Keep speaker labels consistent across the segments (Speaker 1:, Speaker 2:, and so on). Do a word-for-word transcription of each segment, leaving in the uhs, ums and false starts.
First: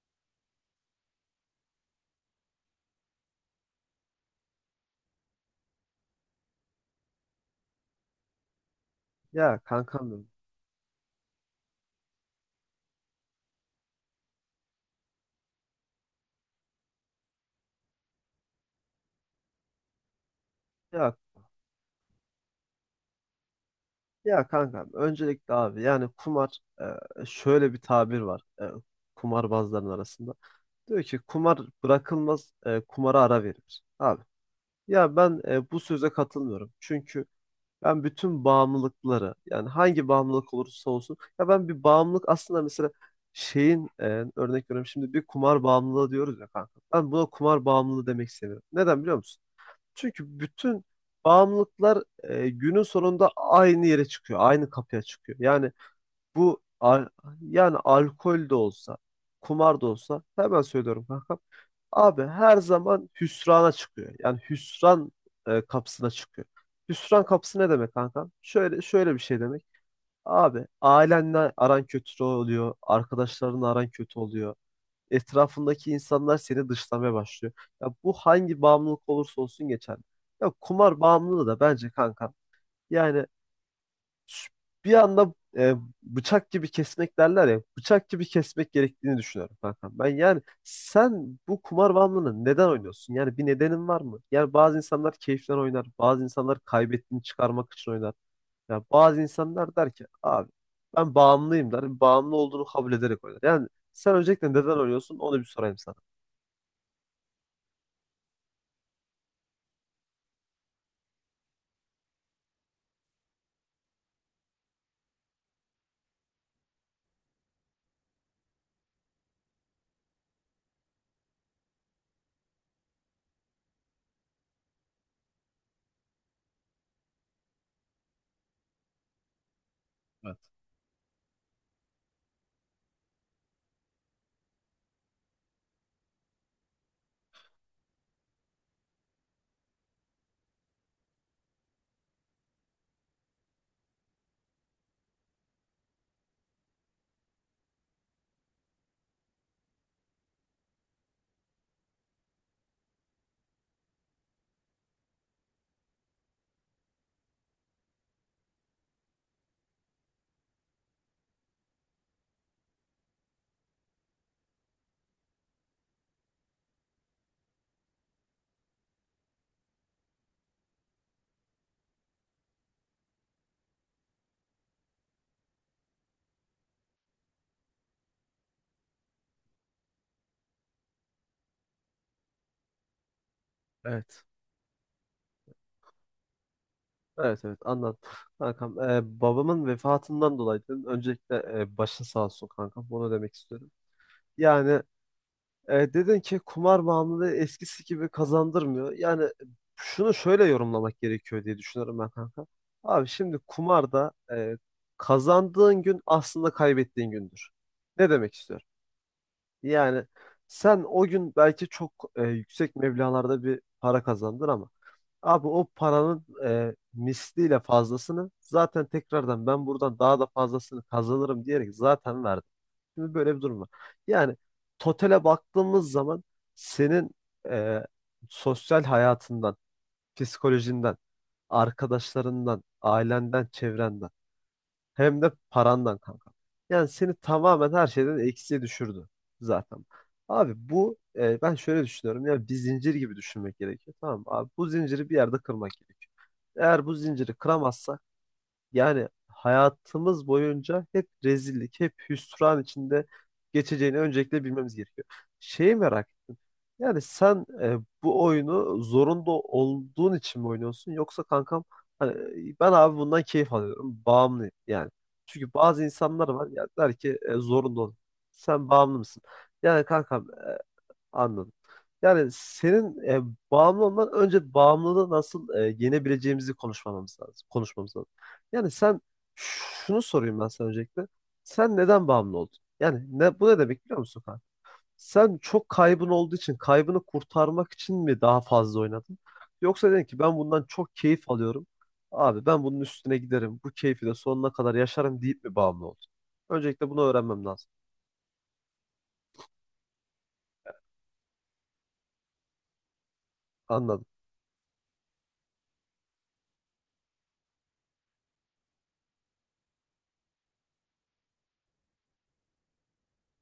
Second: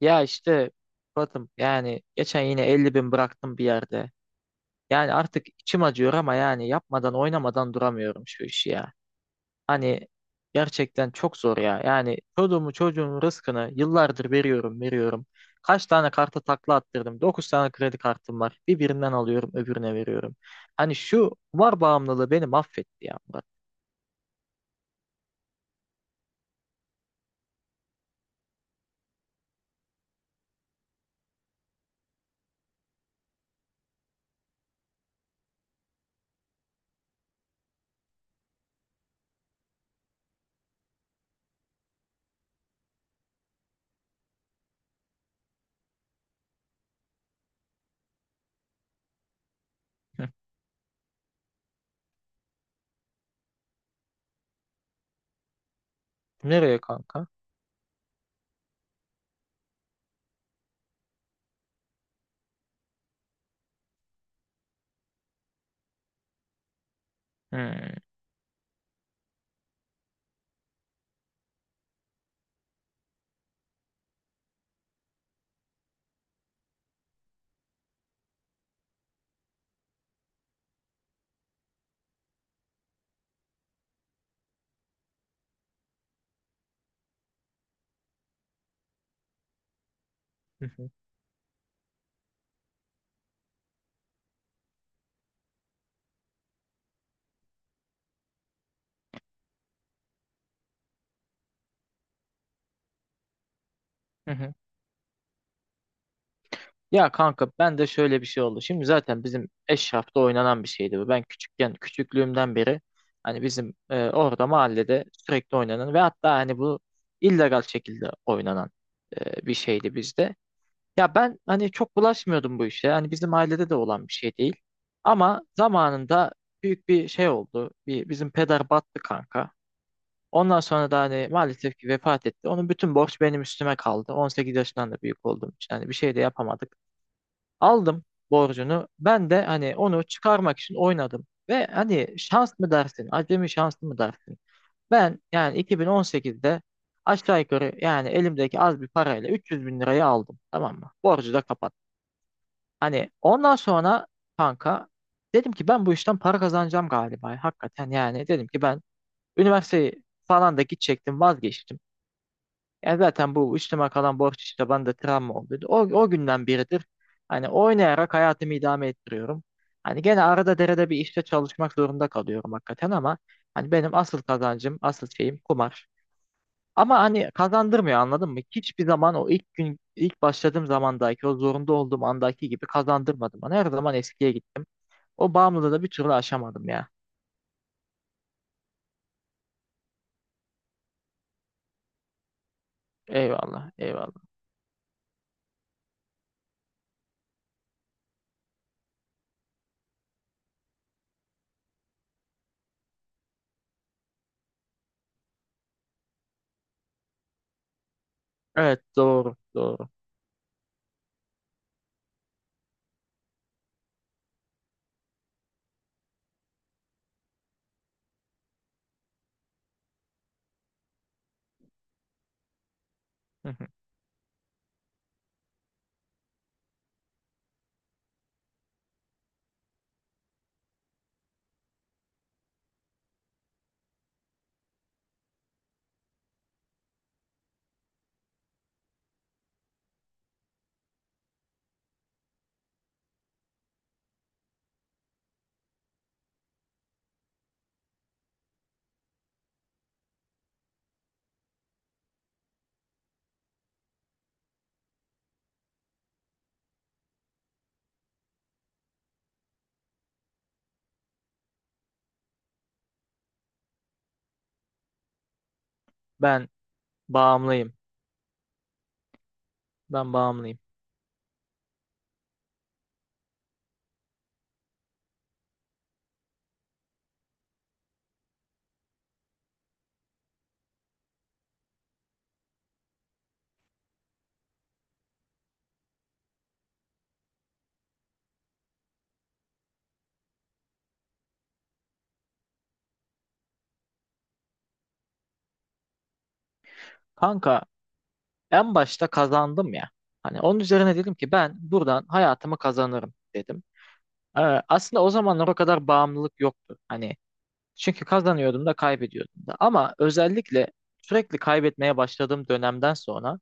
Speaker 1: Ya işte Batım yani geçen yine elli bin bıraktım bir yerde. Yani artık içim acıyor ama yani yapmadan oynamadan duramıyorum şu işi ya.
Speaker 2: Ya
Speaker 1: Hani
Speaker 2: kankam benim.
Speaker 1: gerçekten çok zor ya. Yani çocuğumu çocuğumun rızkını yıllardır veriyorum veriyorum. Kaç tane karta takla attırdım. Dokuz tane kredi kartım var. Bir birinden alıyorum öbürüne veriyorum. Hani
Speaker 2: Ya,
Speaker 1: şu kumar bağımlılığı beni mahvetti ya Murat.
Speaker 2: ya kankam öncelikle abi yani kumar e, şöyle bir tabir var e, kumarbazların arasında. Diyor ki kumar bırakılmaz e, kumara ara verilir. Abi ya ben e, bu söze katılmıyorum. Çünkü ben bütün bağımlılıkları yani hangi bağımlılık olursa olsun ya ben bir bağımlılık aslında mesela şeyin e, örnek veriyorum şimdi bir kumar bağımlılığı diyoruz ya kanka. Ben buna kumar bağımlılığı demek istemiyorum. Neden biliyor musun?
Speaker 1: Hı.
Speaker 2: Çünkü bütün bağımlılıklar e, günün sonunda aynı yere çıkıyor, aynı kapıya çıkıyor. Yani bu
Speaker 1: Nereye
Speaker 2: al-
Speaker 1: kanka?
Speaker 2: yani alkol de olsa, kumar da olsa hemen söylüyorum kanka. Abi her zaman hüsrana çıkıyor. Yani hüsran e, kapısına çıkıyor. Hüsran kapısı ne
Speaker 1: Hmm.
Speaker 2: demek kanka? Şöyle şöyle bir şey demek. Abi ailenle aran kötü oluyor, arkadaşlarınla aran kötü oluyor, etrafındaki insanlar seni dışlamaya başlıyor. Ya bu hangi bağımlılık olursa olsun geçerli. Ya kumar bağımlılığı da bence kanka. Yani şu- bir anda e, bıçak gibi kesmek derler ya. Bıçak gibi kesmek gerektiğini düşünüyorum kankam. Ben yani sen bu kumar bağımlılığını neden oynuyorsun? Yani bir nedenin var mı? Yani bazı insanlar keyiften oynar. Bazı insanlar kaybettiğini çıkarmak için oynar. Ya bazı insanlar der ki abi ben bağımlıyım der. Bağımlı olduğunu kabul ederek oynar. Yani sen öncelikle neden oynuyorsun onu bir sorayım sana.
Speaker 1: Ya kanka ben de şöyle bir şey oldu. Şimdi zaten bizim Eşraf'ta oynanan bir şeydi bu. Ben küçükken, küçüklüğümden beri hani bizim e, orada mahallede sürekli oynanan ve hatta hani bu illegal şekilde oynanan e, bir şeydi bizde. Ya ben hani çok bulaşmıyordum bu işe. Hani bizim ailede de olan bir şey değil. Ama zamanında büyük bir şey oldu. Bir, bizim peder battı kanka. Ondan sonra da hani maalesef ki vefat etti. Onun bütün borç benim üstüme kaldı. On sekiz yaşından da büyük olduğum için hani bir şey de yapamadık. Aldım borcunu. Ben de hani onu çıkarmak için oynadım. Ve hani şans mı dersin, acemi şans mı dersin? Ben yani iki bin on sekizde aşağı yukarı yani elimdeki az bir parayla üç yüz bin lirayı aldım. Tamam mı? Borcu da kapattım. Hani ondan sonra kanka dedim ki ben bu işten para kazanacağım galiba. Hakikaten yani dedim ki ben üniversiteyi falan da gidecektim vazgeçtim. Ya zaten bu üstüme kalan borç işte bende travma oldu. O, o günden biridir. Hani oynayarak hayatımı idame ettiriyorum. Hani gene arada derede bir işte çalışmak zorunda kalıyorum hakikaten ama hani benim asıl kazancım, asıl şeyim kumar. Ama hani kazandırmıyor anladın mı? Hiçbir zaman o ilk gün, ilk başladığım zamandaki, o zorunda olduğum andaki gibi kazandırmadım bana. Her zaman
Speaker 2: Evet.
Speaker 1: eskiye gittim. O bağımlılığı da bir türlü aşamadım ya.
Speaker 2: Evet evet anladım. Kankam e, babamın vefatından dolayı dedim. Öncelikle e, başın sağ olsun kankam. Bunu demek istiyorum.
Speaker 1: Eyvallah, eyvallah.
Speaker 2: Yani e, dedin ki kumar bağımlılığı eskisi gibi kazandırmıyor. Yani şunu şöyle yorumlamak gerekiyor diye düşünüyorum ben kanka. Abi şimdi kumarda e, kazandığın gün aslında kaybettiğin gündür. Ne demek istiyorum?
Speaker 1: Evet, doğru, doğru.
Speaker 2: Yani sen o gün belki çok e, yüksek meblağlarda bir para kazandın ama Abi o paranın e, misliyle fazlasını zaten tekrardan ben buradan daha da fazlasını kazanırım diyerek zaten verdim. Şimdi böyle bir
Speaker 1: Hı
Speaker 2: durum
Speaker 1: hı.
Speaker 2: var. Yani totale baktığımız zaman senin e, sosyal hayatından, psikolojinden, arkadaşlarından, ailenden, çevrenden hem de parandan kanka. Yani seni tamamen her şeyden eksiye düşürdü zaten. Abi bu e, ben şöyle düşünüyorum. ya bir zincir gibi düşünmek gerekiyor. Tamam mı? Abi bu zinciri bir yerde kırmak gerekiyor. Eğer bu zinciri kıramazsak yani hayatımız boyunca hep rezillik, hep hüsran içinde geçeceğini öncelikle bilmemiz gerekiyor. Şeyi merak ettim. Yani sen e, bu oyunu zorunda olduğun için mi oynuyorsun, yoksa kankam hani e, ben abi bundan keyif alıyorum. Bağımlıyım yani. Çünkü bazı insanlar var
Speaker 1: Ben
Speaker 2: ya der ki e,
Speaker 1: bağımlıyım.
Speaker 2: zorunda ol. Sen bağımlı mısın? Yani
Speaker 1: Ben
Speaker 2: kankam
Speaker 1: bağımlıyım.
Speaker 2: e, anladım. Yani senin e, bağımlı olman önce bağımlılığı nasıl e, yenebileceğimizi konuşmamamız lazım. Konuşmamız lazım. Yani sen şunu sorayım ben sana öncelikle. Sen neden bağımlı oldun? Yani ne, bu ne demek biliyor musun kanka? Sen çok kaybın olduğu için kaybını kurtarmak için mi daha fazla oynadın? Yoksa dedin ki ben bundan çok keyif alıyorum. Abi ben bunun üstüne giderim. Bu keyfi de sonuna kadar yaşarım deyip mi bağımlı oldun? Öncelikle bunu öğrenmem
Speaker 1: Kanka,
Speaker 2: lazım.
Speaker 1: en başta kazandım ya. Hani onun üzerine dedim ki ben buradan hayatımı kazanırım dedim.
Speaker 2: Anladım.
Speaker 1: Ee, aslında o zamanlar o kadar bağımlılık yoktu. Hani çünkü kazanıyordum da kaybediyordum da. Ama özellikle sürekli kaybetmeye başladığım dönemden sonra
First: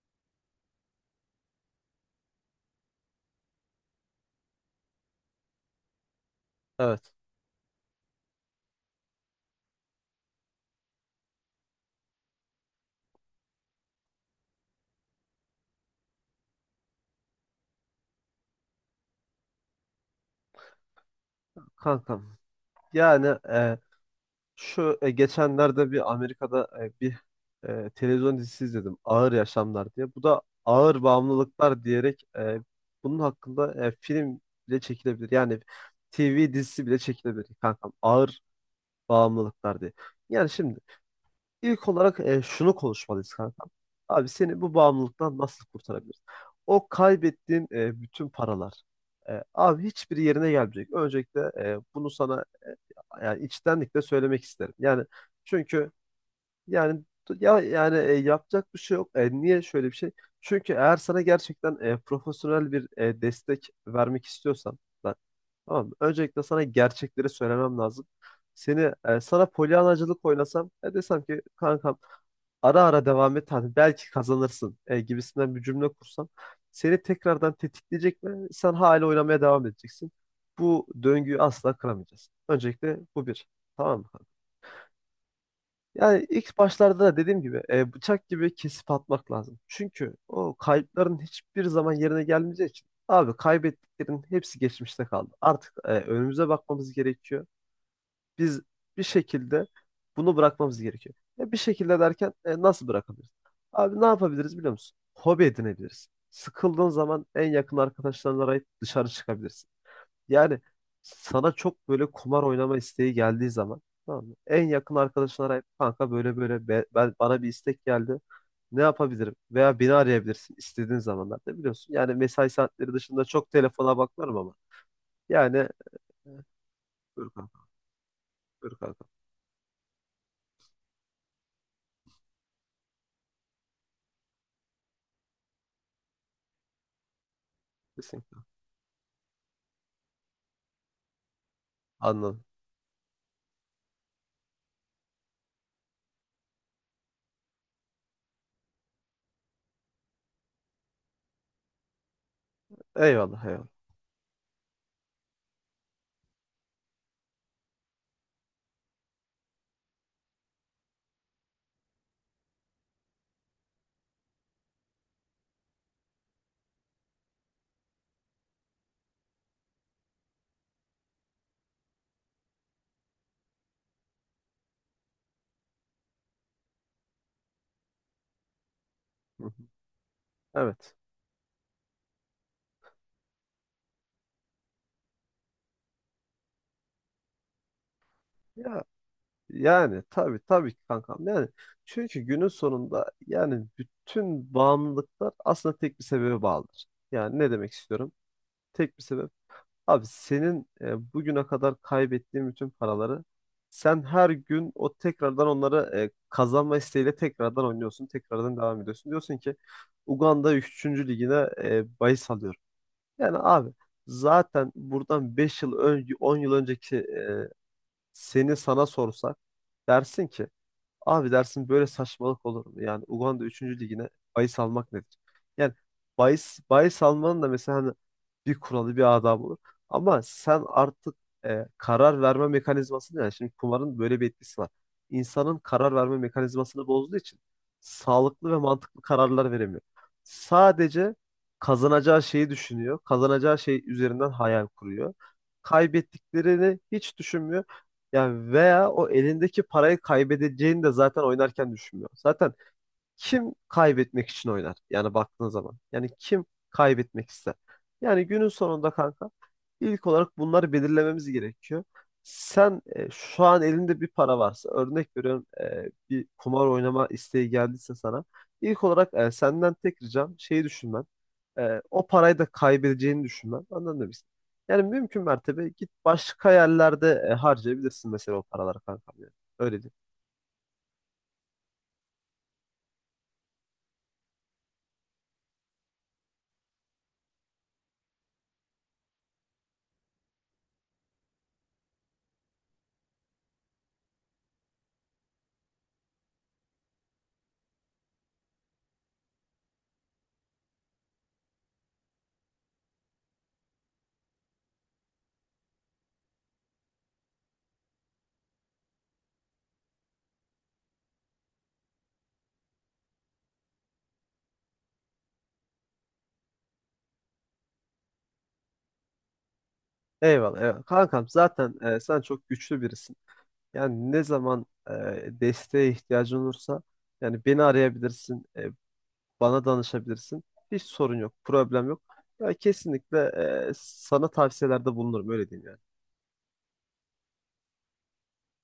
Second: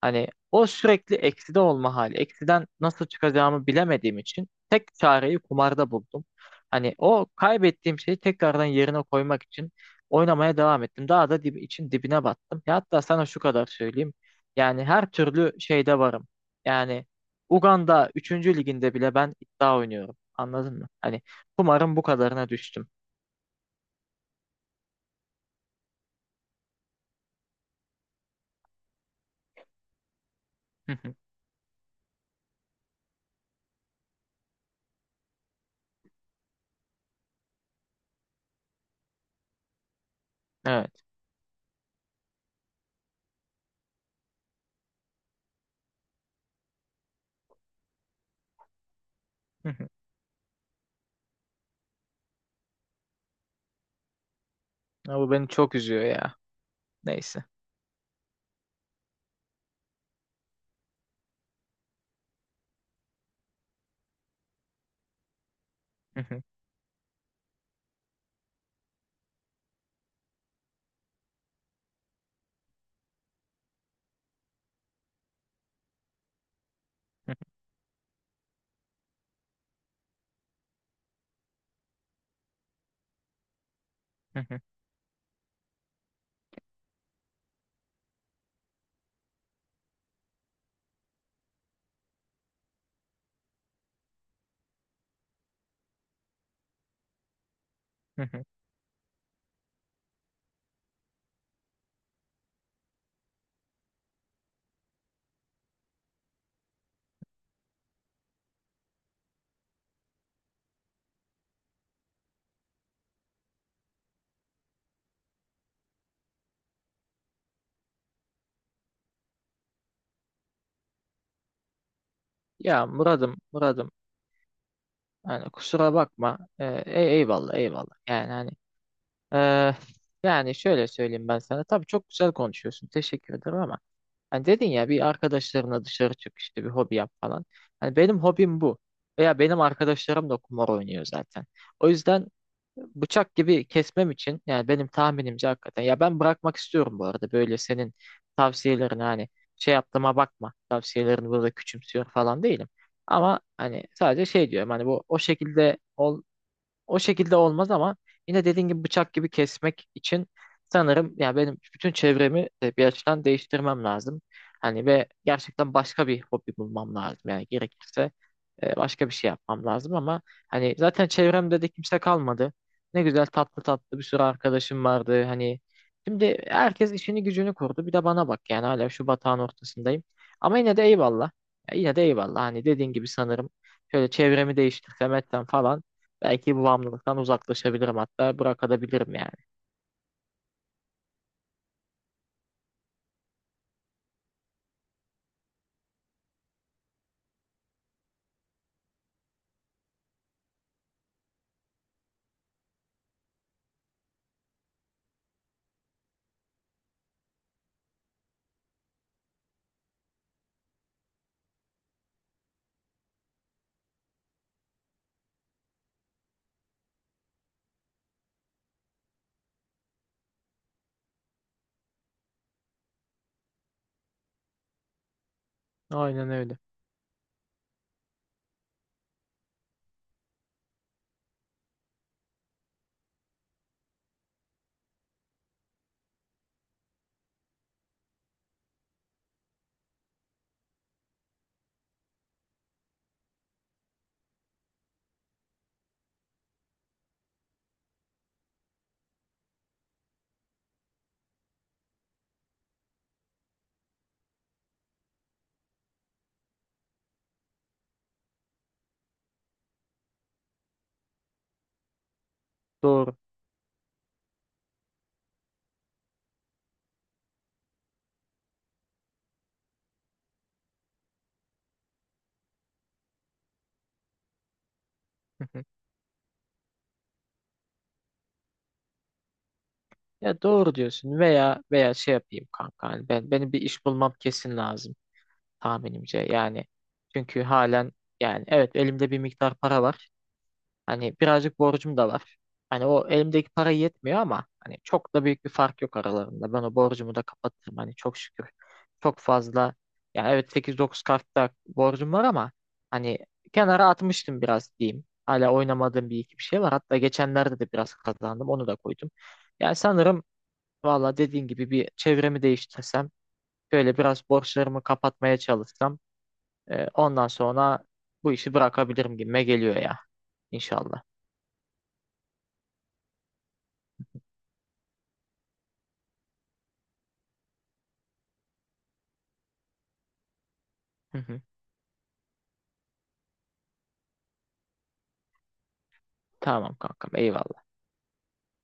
Speaker 1: hani o sürekli ekside olma hali. Eksiden nasıl çıkacağımı bilemediğim için tek çareyi kumarda buldum. Hani
Speaker 2: Evet.
Speaker 1: o kaybettiğim şeyi tekrardan yerine koymak için oynamaya devam ettim. Daha da dib için dibine battım. Ya hatta sana şu kadar söyleyeyim. Yani her türlü şeyde varım. Yani Uganda üçüncü liginde bile ben iddia oynuyorum. Anladın mı? Hani kumarın bu
Speaker 2: Kankam.
Speaker 1: kadarına düştüm.
Speaker 2: Yani e, Şu e, geçenlerde bir Amerika'da e, bir e, televizyon dizisi izledim. Ağır Yaşamlar diye. Bu da
Speaker 1: Hı
Speaker 2: ağır
Speaker 1: hı.
Speaker 2: bağımlılıklar diyerek e, bunun hakkında e, film bile çekilebilir. Yani T V dizisi bile çekilebilir kankam. Ağır bağımlılıklar diye. Yani şimdi
Speaker 1: Evet.
Speaker 2: ilk olarak e, şunu konuşmalıyız kankam. Abi seni bu bağımlılıktan nasıl kurtarabiliriz? O kaybettiğin e, bütün paralar. E,
Speaker 1: Hı
Speaker 2: abi
Speaker 1: hı.
Speaker 2: hiçbir yerine gelmeyecek. Öncelikle e, bunu sana yani içtenlikle söylemek isterim. Yani
Speaker 1: Ya bu beni çok
Speaker 2: çünkü
Speaker 1: üzüyor ya.
Speaker 2: yani
Speaker 1: Neyse.
Speaker 2: ya yani e, yapacak bir şey yok. E, niye şöyle bir şey? Çünkü eğer sana gerçekten e, profesyonel bir e, destek vermek istiyorsan ben, tamam mı?
Speaker 1: Hı
Speaker 2: Öncelikle
Speaker 1: hı.
Speaker 2: sana gerçekleri söylemem lazım. Seni e, sana polyanacılık oynasam e, desem ki kankam ara ara devam et hani belki kazanırsın e, gibisinden bir cümle kursam seni tekrardan tetikleyecek ve sen hala oynamaya devam edeceksin. Bu döngüyü asla kıramayacağız. Öncelikle bu bir. Tamam mı?
Speaker 1: Hı hı.
Speaker 2: Yani ilk başlarda da dediğim gibi e, bıçak gibi kesip atmak lazım. Çünkü o kayıpların hiçbir zaman yerine gelmeyeceği için abi kaybettiklerin hepsi geçmişte kaldı. Artık e, önümüze bakmamız gerekiyor.
Speaker 1: Hı hı.
Speaker 2: Biz bir şekilde bunu bırakmamız gerekiyor. E, bir şekilde derken e, nasıl bırakabiliriz? Abi ne yapabiliriz biliyor musun? Hobi edinebiliriz. Sıkıldığın zaman en yakın arkadaşlarına arayıp dışarı çıkabilirsin. Yani sana çok böyle kumar oynama isteği geldiği zaman tamam mı? En yakın arkadaşını arayıp kanka böyle böyle be- ben, bana bir istek geldi. Ne yapabilirim? Veya beni arayabilirsin istediğin zamanlarda biliyorsun. Yani mesai
Speaker 1: Ya
Speaker 2: saatleri dışında
Speaker 1: Murad'ım,
Speaker 2: çok
Speaker 1: Murad'ım,
Speaker 2: telefona bakmıyorum ama.
Speaker 1: yani
Speaker 2: Yani
Speaker 1: kusura bakma. Ee, ey-
Speaker 2: dur
Speaker 1: eyvallah
Speaker 2: kanka,
Speaker 1: eyvallah. Yani hani
Speaker 2: dur kanka.
Speaker 1: eee, yani şöyle söyleyeyim ben sana. Tabii çok güzel konuşuyorsun. Teşekkür ederim ama hani dedin ya bir arkadaşlarına dışarı çık işte bir hobi yap falan. Hani benim
Speaker 2: Kesinlikle.
Speaker 1: hobim bu. Veya benim arkadaşlarım da kumar oynuyor zaten. O yüzden
Speaker 2: Anladım.
Speaker 1: bıçak gibi kesmem için yani benim tahminimce hakikaten ya ben bırakmak istiyorum bu arada böyle senin tavsiyelerini hani şey yaptığıma bakma, tavsiyelerini burada küçümsüyor falan değilim, ama
Speaker 2: Eyvallah, eyvallah.
Speaker 1: hani sadece şey diyorum hani bu o şekilde o şekilde olmaz ama yine dediğin gibi bıçak gibi kesmek için sanırım yani benim bütün çevremi de bir açıdan değiştirmem lazım. Hani ve gerçekten başka bir hobi bulmam lazım. Yani gerekirse e, başka bir şey yapmam lazım ama hani zaten çevremde de kimse kalmadı. Ne güzel tatlı tatlı bir sürü arkadaşım vardı. Hani şimdi herkes işini gücünü kurdu. Bir de bana bak yani hala şu batağın
Speaker 2: Hı hı.
Speaker 1: ortasındayım. Ama yine de
Speaker 2: Evet.
Speaker 1: eyvallah. Ya yine de eyvallah. Hani dediğin gibi sanırım şöyle çevremi değiştirsem etsem falan belki bu bağımlılıktan uzaklaşabilirim hatta
Speaker 2: Ya
Speaker 1: bırakabilirim yani.
Speaker 2: yani tabii tabii ki kankam. Yani çünkü günün sonunda yani bütün bağımlılıklar aslında tek bir sebebe bağlıdır. Yani ne demek istiyorum? Tek bir sebep. Abi senin e, bugüne kadar kaybettiğin bütün paraları sen her gün o tekrardan onları e, kazanma isteğiyle tekrardan oynuyorsun. Tekrardan devam ediyorsun. Diyorsun ki Uganda üçüncü ligine e, bahis alıyorum. Yani abi zaten buradan beş yıl önce on yıl önceki e, seni sana sorsak dersin ki abi dersin, böyle saçmalık olur mu? Yani Uganda üçüncü ligine bahis almak nedir? Yani
Speaker 1: Aynen öyle.
Speaker 2: bahis, bahis almanın da mesela hani bir kuralı bir adabı olur. Ama sen artık e, karar verme mekanizmasını yani şimdi kumarın böyle bir etkisi var. İnsanın karar verme mekanizmasını bozduğu için sağlıklı ve mantıklı kararlar veremiyor. Sadece kazanacağı şeyi düşünüyor. Kazanacağı şey üzerinden hayal kuruyor. Kaybettiklerini hiç düşünmüyor. Yani veya o elindeki parayı kaybedeceğini de zaten oynarken düşünmüyor. Zaten kim kaybetmek için oynar? Yani baktığın zaman. Yani kim kaybetmek ister? Yani günün sonunda kanka ilk olarak bunları belirlememiz gerekiyor. Sen e,
Speaker 1: Doğru.
Speaker 2: şu an elinde bir para varsa örnek veriyorum e, bir kumar oynama isteği geldiyse sana ilk olarak e, senden tek ricam şeyi düşünmen. E, o parayı da kaybedeceğini düşünmen. Anladın mı? biz? Yani mümkün
Speaker 1: Hı hı.
Speaker 2: mertebe git başka yerlerde e, harcayabilirsin mesela o paraları kankam. Yani. Öyle diyeyim.
Speaker 1: Ya doğru diyorsun veya veya şey yapayım kanka hani ben benim bir iş bulmam kesin lazım tahminimce yani. Çünkü halen yani evet elimde bir miktar para var. Hani birazcık borcum da var. Hani o elimdeki para yetmiyor ama hani çok da büyük bir fark yok aralarında. Ben o borcumu da kapatırım hani çok şükür. Çok fazla yani evet sekiz dokuz kartta borcum var ama hani kenara atmıştım biraz diyeyim. Hala oynamadığım bir iki bir şey var. Hatta geçenlerde de biraz kazandım. Onu da koydum. Yani sanırım valla dediğin gibi bir çevremi değiştirsem, böyle biraz borçlarımı kapatmaya çalışsam e, ondan sonra bu işi bırakabilirim gibime geliyor ya
Speaker 2: Eyvallah, eyvallah.
Speaker 1: inşallah.
Speaker 2: Kankam zaten e, sen çok güçlü birisin. Yani ne zaman e, desteğe ihtiyacın olursa yani beni arayabilirsin, e, bana danışabilirsin. Hiç sorun yok, problem yok. Ya kesinlikle e, sana tavsiyelerde bulunurum öyle diyeyim yani.
Speaker 1: Tamam kankam eyvallah.